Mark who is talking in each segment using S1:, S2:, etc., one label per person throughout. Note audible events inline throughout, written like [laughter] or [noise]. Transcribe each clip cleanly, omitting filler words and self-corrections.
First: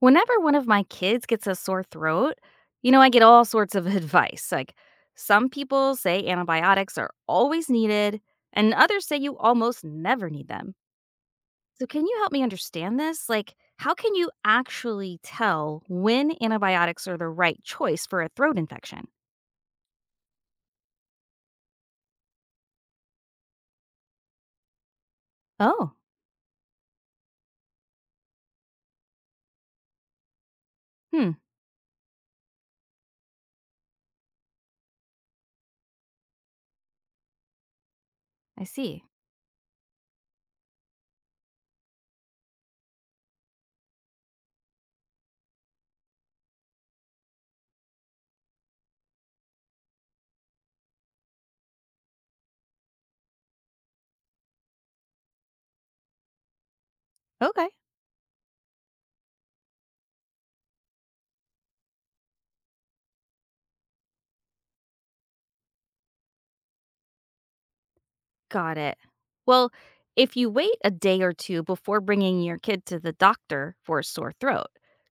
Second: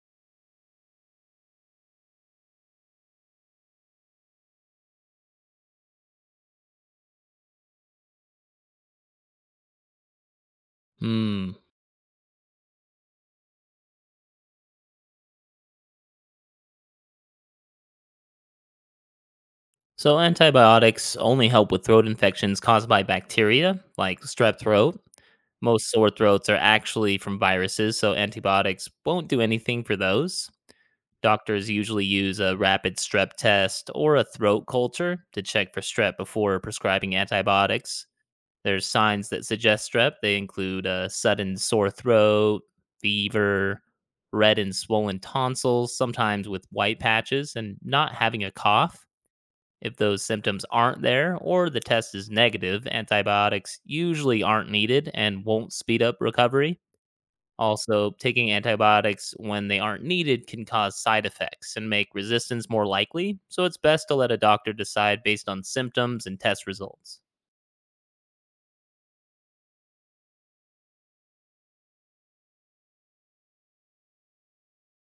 S1: Whenever one of my kids gets a sore throat, I get all sorts of [laughs] advice. Like, some people say antibiotics are always needed, and others say you almost never need them.
S2: Hmm.
S1: So, can you help me understand this? Like, how can you actually tell when antibiotics are the right choice for a throat infection?
S2: So antibiotics only help with throat infections caused by bacteria, like strep throat. Most
S1: Oh,
S2: sore throats are actually from viruses, so antibiotics won't do anything for those.
S1: hmm,
S2: Doctors usually use a rapid strep test or a throat culture to check for strep before prescribing antibiotics.
S1: I
S2: There's
S1: see.
S2: signs that suggest strep. They include a sudden sore throat, fever, red and swollen tonsils, sometimes with white patches, and not having a cough. If those symptoms aren't there or the test is negative, antibiotics usually aren't needed and won't speed up recovery.
S1: Okay.
S2: Also, taking antibiotics when they aren't needed can cause side effects and make resistance more likely, so it's best to let a doctor decide based on symptoms and test results.
S1: Got it. Well, if you wait a day or two before bringing your kid to the doctor for a sore throat,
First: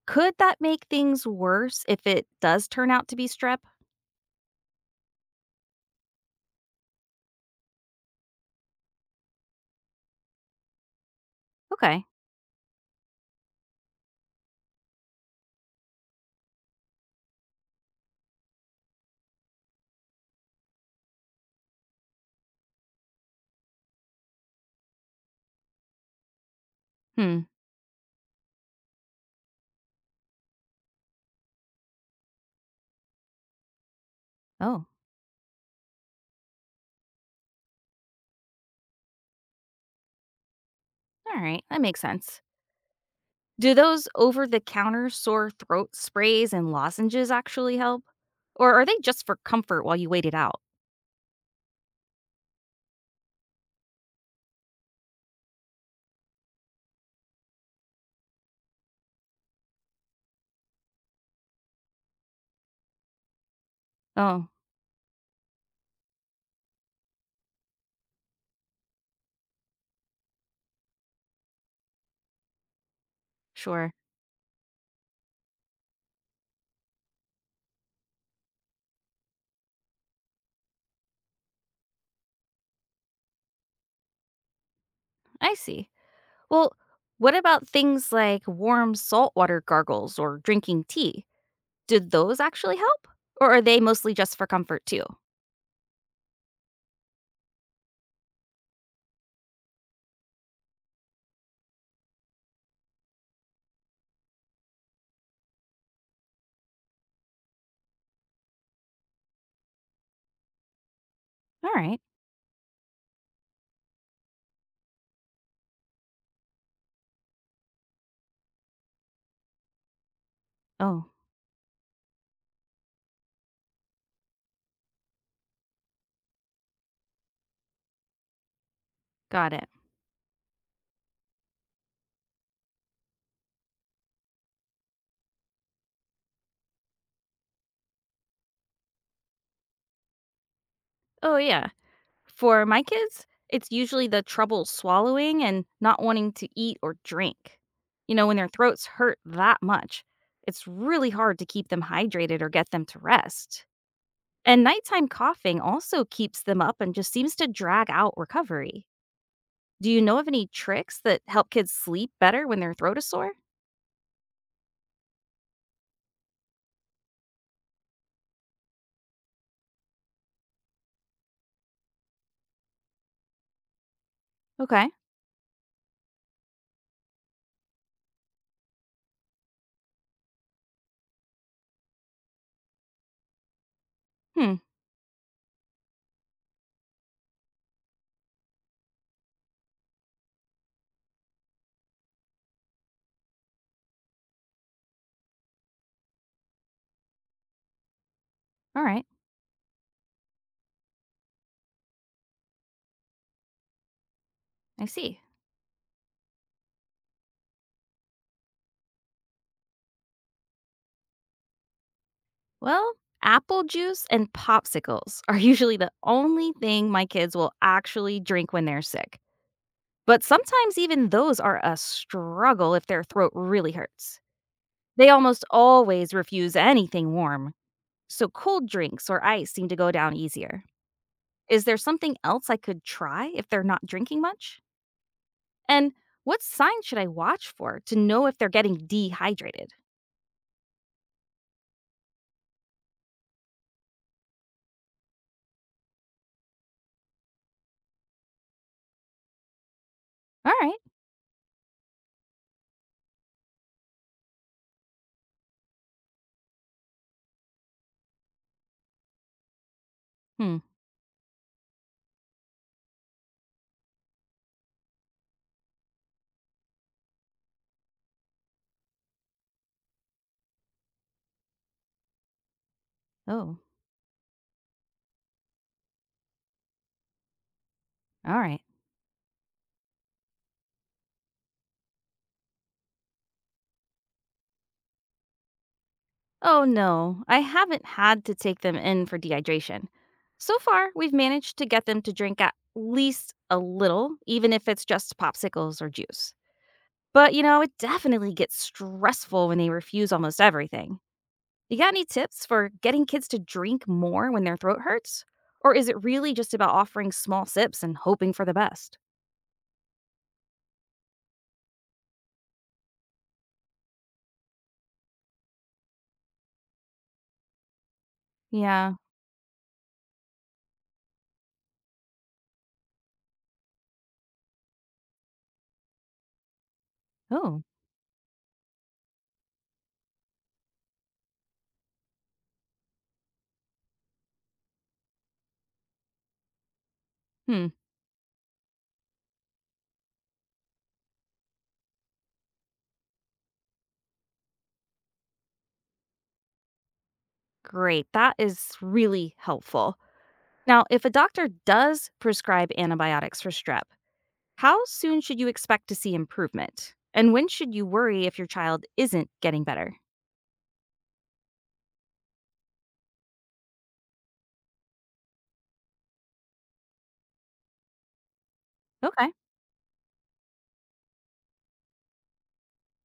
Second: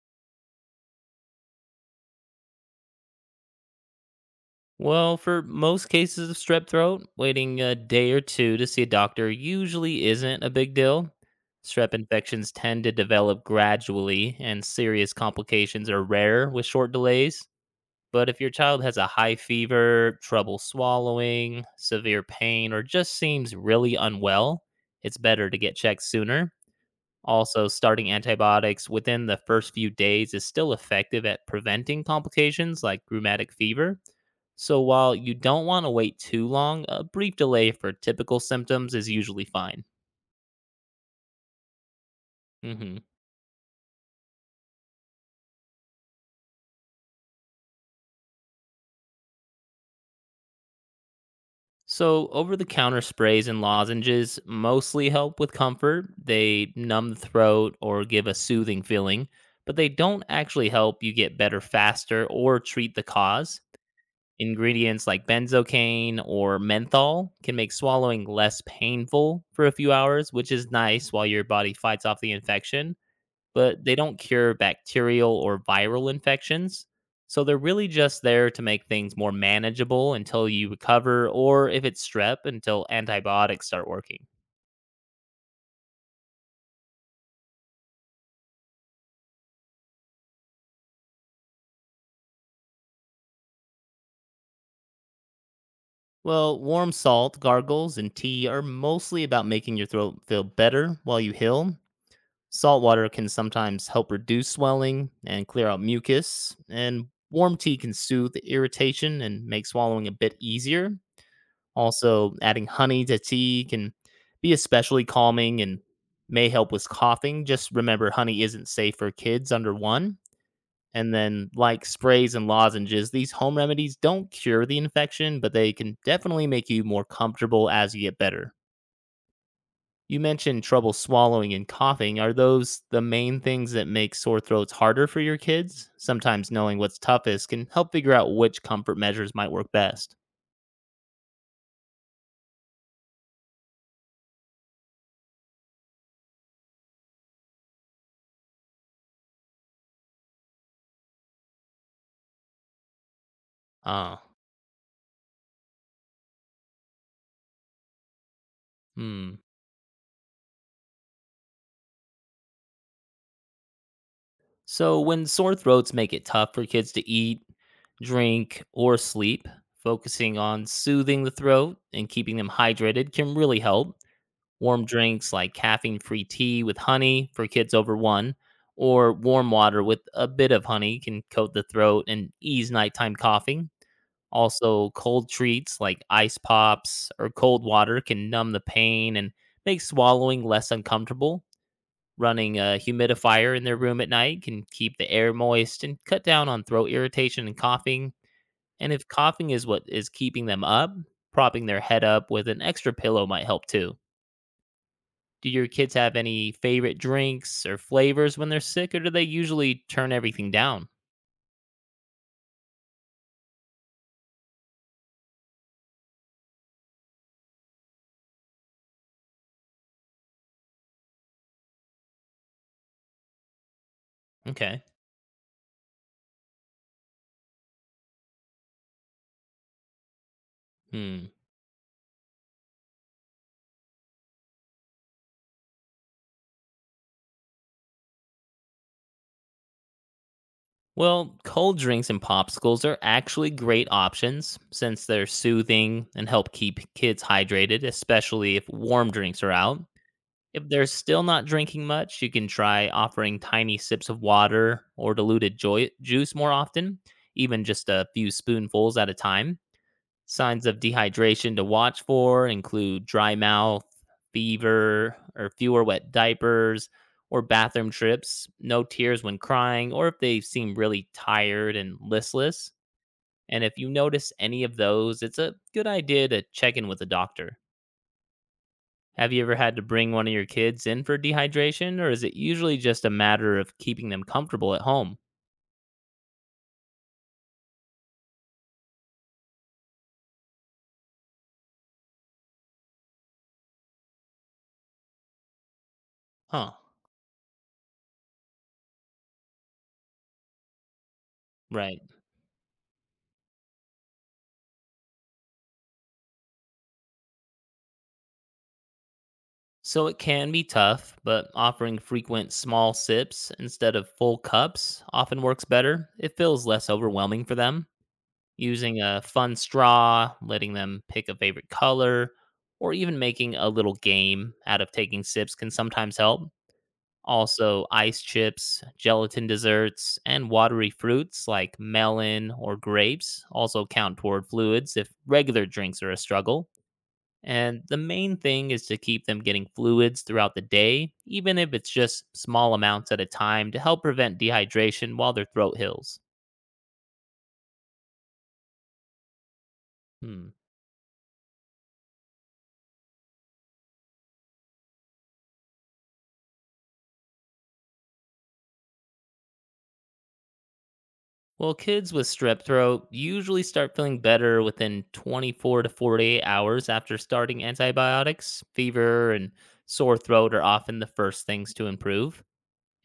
S1: could that make things worse if it does turn out to be strep?
S2: Well, for most cases of strep throat, waiting a day or two to see a doctor usually isn't a big deal. Strep
S1: Okay.
S2: infections tend to develop gradually, and serious complications are rare with short delays. But if your child has a high fever, trouble swallowing, severe pain, or just seems really unwell, it's better to get checked sooner.
S1: Hmm.
S2: Also, starting antibiotics within the first few days is still effective at preventing complications like rheumatic fever. So,
S1: Oh,
S2: while you don't want to wait too long, a brief delay for typical symptoms is usually fine.
S1: all right. That makes sense.
S2: Hmm.
S1: Do those over the counter sore throat sprays and lozenges actually help? Or are they just for comfort while you wait it out?
S2: So, over the counter sprays and lozenges mostly help with comfort. They numb the throat or give a soothing feeling, but they don't actually help you get better faster or treat the cause.
S1: Oh,
S2: Ingredients like benzocaine or menthol can make swallowing less painful for a few hours, which is nice while your body fights off the infection, but
S1: sure.
S2: they don't cure bacterial or viral infections. So they're really just there to make things more manageable until you recover, or if it's strep, until antibiotics start working.
S1: I see. Well, what about things like warm saltwater gargles or drinking tea? Did those actually help? Or are they mostly just for comfort too?
S2: Well, warm salt, gargles, and tea are mostly about making your throat feel better while you heal. Salt water can sometimes help reduce swelling and clear out mucus, and warm tea can soothe irritation and make swallowing a bit easier.
S1: Alright.
S2: Also, adding honey to tea can be especially calming and may help with coughing. Just remember, honey isn't safe for kids under one.
S1: Oh,
S2: And then, like sprays and lozenges, these home remedies don't cure the infection, but they can definitely make you more comfortable as you get better.
S1: got it.
S2: You mentioned trouble swallowing and coughing. Are those the main things that make sore throats harder for your kids? Sometimes knowing what's toughest can help figure out which comfort measures might work best.
S1: Oh, yeah. For my kids, it's usually the trouble swallowing and not wanting to eat or drink. When their throats hurt that much, it's really hard to keep them hydrated or get them to rest.
S2: Ah.
S1: And nighttime coughing also keeps them up and just seems to drag out recovery.
S2: Hmm.
S1: Do you know of any tricks that help kids sleep better when their throat is sore?
S2: So, when sore throats make it tough for kids to eat, drink, or sleep, focusing on soothing the throat and keeping them hydrated can really help. Warm
S1: Okay.
S2: drinks like caffeine free tea with honey for kids over one, or warm water with a bit of honey can coat the throat and ease nighttime coughing.
S1: Hmm.
S2: Also, cold treats like ice pops or cold water can numb the pain and make swallowing less uncomfortable. Running a humidifier in their room at night can keep the air moist and cut down on throat irritation and coughing.
S1: All
S2: And
S1: right.
S2: if coughing is what is keeping them up, propping their head up with an extra pillow might help too.
S1: I see.
S2: Do your kids have any favorite drinks or flavors when they're sick, or do they usually turn everything down?
S1: Well, apple juice and popsicles are [laughs] usually the only thing my kids will actually drink when they're sick. But sometimes even those are a struggle if their throat really hurts.
S2: Okay.
S1: They almost always refuse anything warm, so cold drinks or ice seem to go down easier.
S2: Hmm.
S1: Is there something else I could try if they're not drinking much? And what signs should I watch for to know if they're getting dehydrated?
S2: Well, cold drinks and popsicles are actually great options since they're soothing and help keep kids hydrated, especially if warm drinks are out.
S1: All
S2: If
S1: right.
S2: they're still not drinking much, you can try offering tiny sips of water or diluted juice more often, even just a few spoonfuls at a time.
S1: Hmm.
S2: Signs of dehydration to watch for include dry mouth, fever, or fewer wet diapers, or bathroom trips, no tears when crying, or if they seem really tired and listless.
S1: Oh,
S2: And if you notice any of those, it's a good idea to check in with a doctor.
S1: all right.
S2: Have you ever had to bring one of your kids in for dehydration, or is it usually just a matter of keeping them comfortable at home?
S1: Oh no, I haven't had to take them in for dehydration. So far, we've managed to get them to drink at least a little, even if it's just popsicles or juice.
S2: Huh.
S1: But it definitely gets stressful when they refuse almost everything. You got
S2: Right.
S1: any tips for getting kids to drink more when their throat hurts? Or is it really just about offering small sips and hoping for the best?
S2: So it can be tough, but offering frequent small sips instead of full cups often works better. It feels less overwhelming for them.
S1: Yeah.
S2: Using a fun straw, letting them pick a favorite color, or even making a little game out of taking sips can sometimes help.
S1: Oh,
S2: Also, ice chips, gelatin desserts, and watery fruits like melon or grapes also count toward fluids if regular drinks are a struggle.
S1: hmm.
S2: And the main thing is to keep them getting fluids throughout the day, even if it's just small amounts at a time to help prevent dehydration while their throat heals.
S1: Great. That is really helpful.
S2: Hmm.
S1: Now, if a doctor does prescribe antibiotics for strep, how soon should you expect to see improvement? And when should you worry if your child isn't getting better?
S2: Well, kids with strep throat usually start feeling better within 24 to 48 hours after starting antibiotics.
S1: Okay,
S2: Fever and sore throat are often the first things to improve.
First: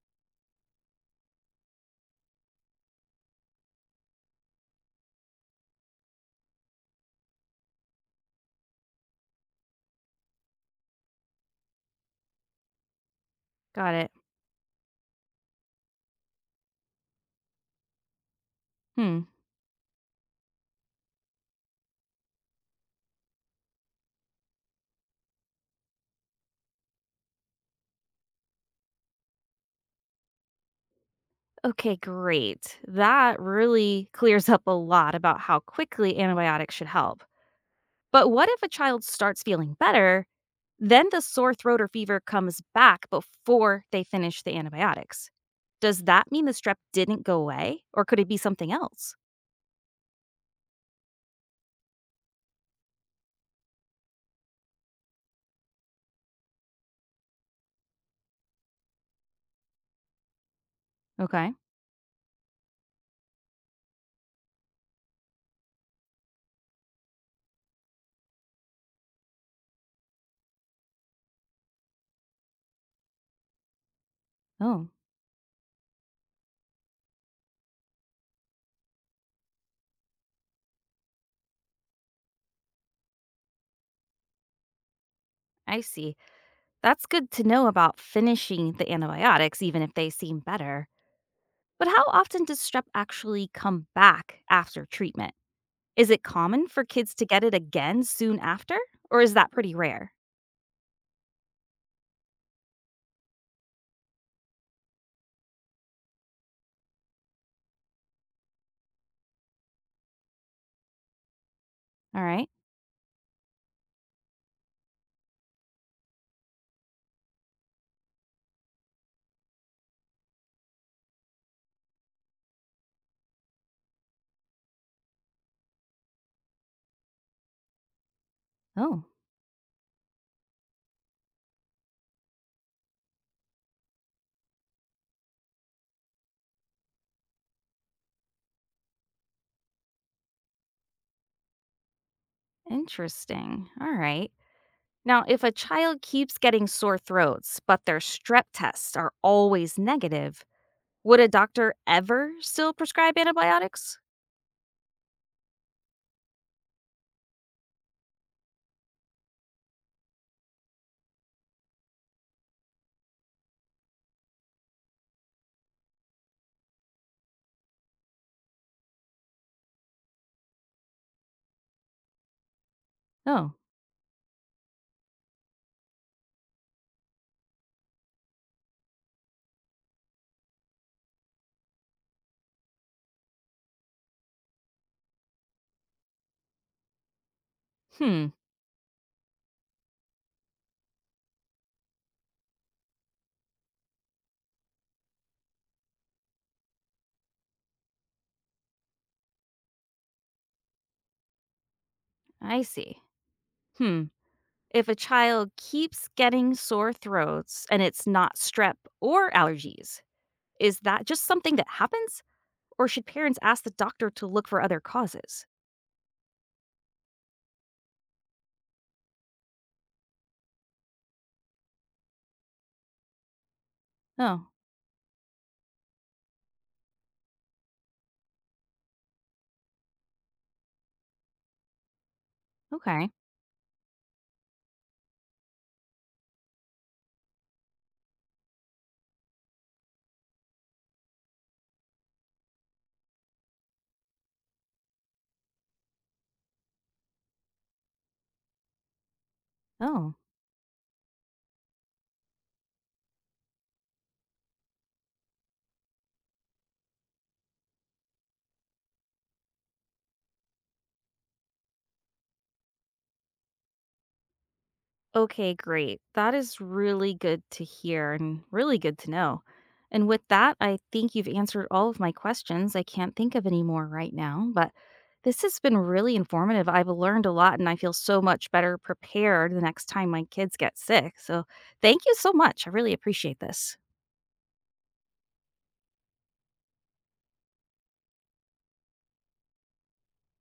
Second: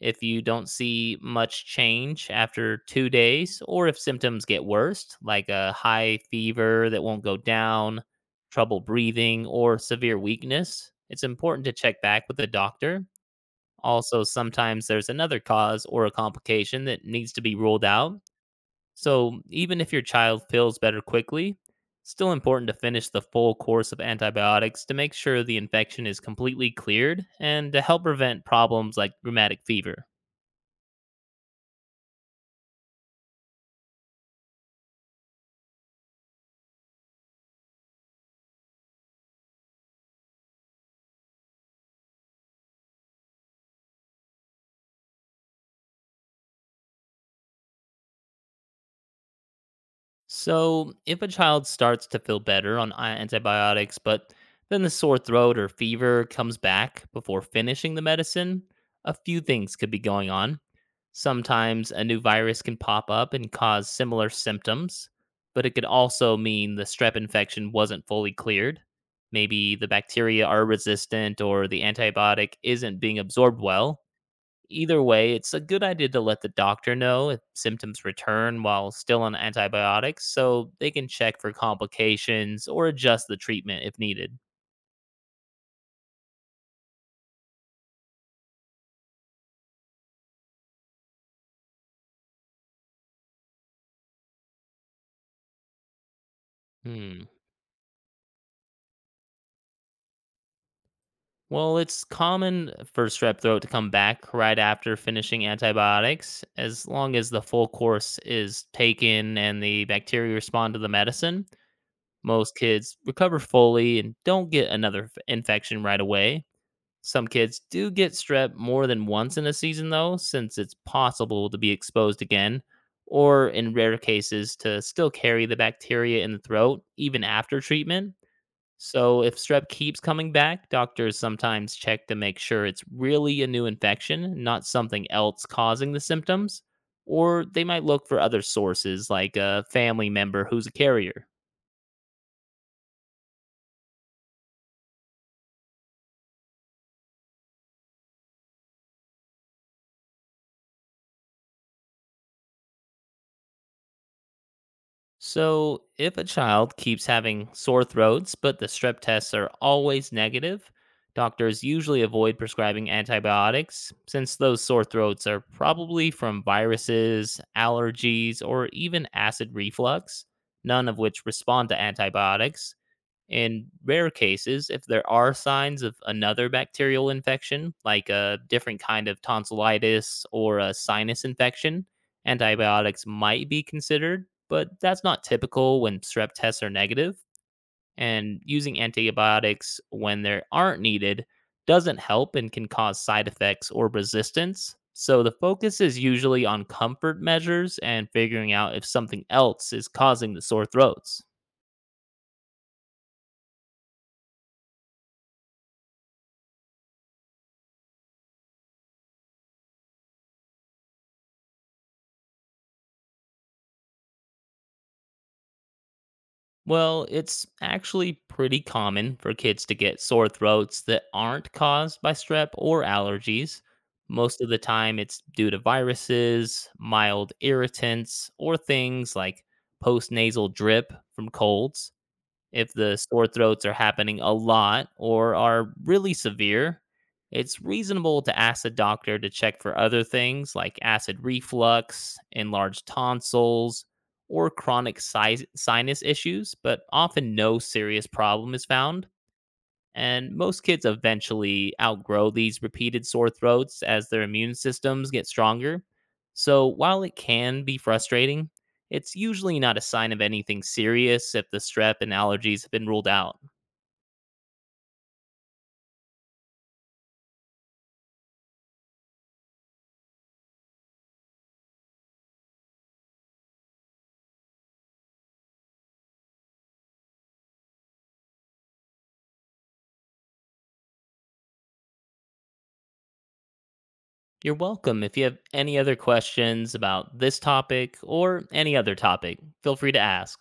S2: If you don't see much change after 2 days, or if symptoms get worse, like a high fever that won't go down, trouble breathing, or severe weakness, it's important to check back with the doctor.
S1: got it.
S2: Also, sometimes there's another cause or a complication that needs to be ruled out,
S1: Hmm.
S2: so, even if your child feels better quickly, it's still important to finish the full course of antibiotics to make sure the infection is completely cleared and to help prevent problems like rheumatic fever.
S1: Okay, great. That really clears up a lot about how quickly antibiotics should help. But what if a child starts feeling better, then the sore throat or fever comes back before they finish the antibiotics? Does that mean the strep didn't go away or could it be something else?
S2: So, if a child starts to feel better on antibiotics, but then the sore throat or fever comes back before finishing the medicine, a few things could be going on.
S1: Okay.
S2: Sometimes a new virus can pop up and cause similar symptoms, but it could also mean the strep infection wasn't fully cleared. Maybe the bacteria are resistant or the antibiotic isn't being absorbed well.
S1: Oh,
S2: Either way, it's a good idea to let the doctor know if symptoms return while still on antibiotics so they can check for complications or adjust the treatment if needed.
S1: I see. That's good to know about finishing the antibiotics, even if they seem better. But how often does strep actually come back after treatment? Is it common for kids
S2: Hmm.
S1: to get it again soon after, or is that pretty rare?
S2: Well, it's common for strep throat to come back right after finishing antibiotics, as long as the full course is taken and the bacteria respond to the medicine.
S1: All right.
S2: Most kids recover fully and don't get another infection right away. Some kids do get strep more than once in a season, though, since it's possible to be exposed again, or in rare cases, to still carry the bacteria in the throat even after treatment.
S1: Oh,
S2: So, if strep keeps coming back, doctors sometimes check to make sure it's really a new infection, not something else causing the symptoms, or they might look for other sources like a family member who's a carrier.
S1: interesting. All right. Now, if a child keeps getting sore throats, but their strep tests are always negative, would a doctor ever still prescribe antibiotics?
S2: So, if a child keeps having sore throats, but the strep tests are always negative, doctors usually avoid prescribing antibiotics since those sore throats are probably from viruses, allergies, or even acid reflux, none of which respond to antibiotics.
S1: Oh,
S2: In rare cases, if there are signs of another bacterial infection, like a different kind of tonsillitis or a sinus infection, antibiotics might be considered, but that's not typical when strep tests are negative.
S1: hmm,
S2: And using antibiotics when they aren't needed doesn't help and can cause side effects or resistance. So the focus is usually on comfort measures and figuring out if something else is causing the sore throats.
S1: I see. Hmm. If a child keeps getting sore throats and it's not strep or allergies, is that just something that happens? Or should parents ask the doctor to look for other causes?
S2: Well, it's actually pretty common for kids to get sore throats that aren't caused by strep or allergies. Most of
S1: Oh,
S2: the time, it's due to viruses, mild irritants, or things like postnasal drip from colds. If the
S1: okay.
S2: sore throats are happening a lot or are really severe, it's reasonable to ask the doctor to check for other things like acid reflux, enlarged tonsils, or chronic sinus issues, but often no serious problem is found.
S1: Oh.
S2: And most kids eventually outgrow these repeated sore throats as their immune systems get stronger. So while it can be frustrating, it's usually not a sign of anything serious if the strep and allergies have been ruled out.
S1: Okay, great. That is really good to hear and really good to know. And with that, I think you've answered all of my questions. I can't think of any more right now, but this has been really informative. I've learned a lot and I feel so much better prepared the next time my kids get sick. So thank you so much. I really appreciate this.
S2: You're welcome. If you have any other questions about this topic or any other topic, feel free to ask.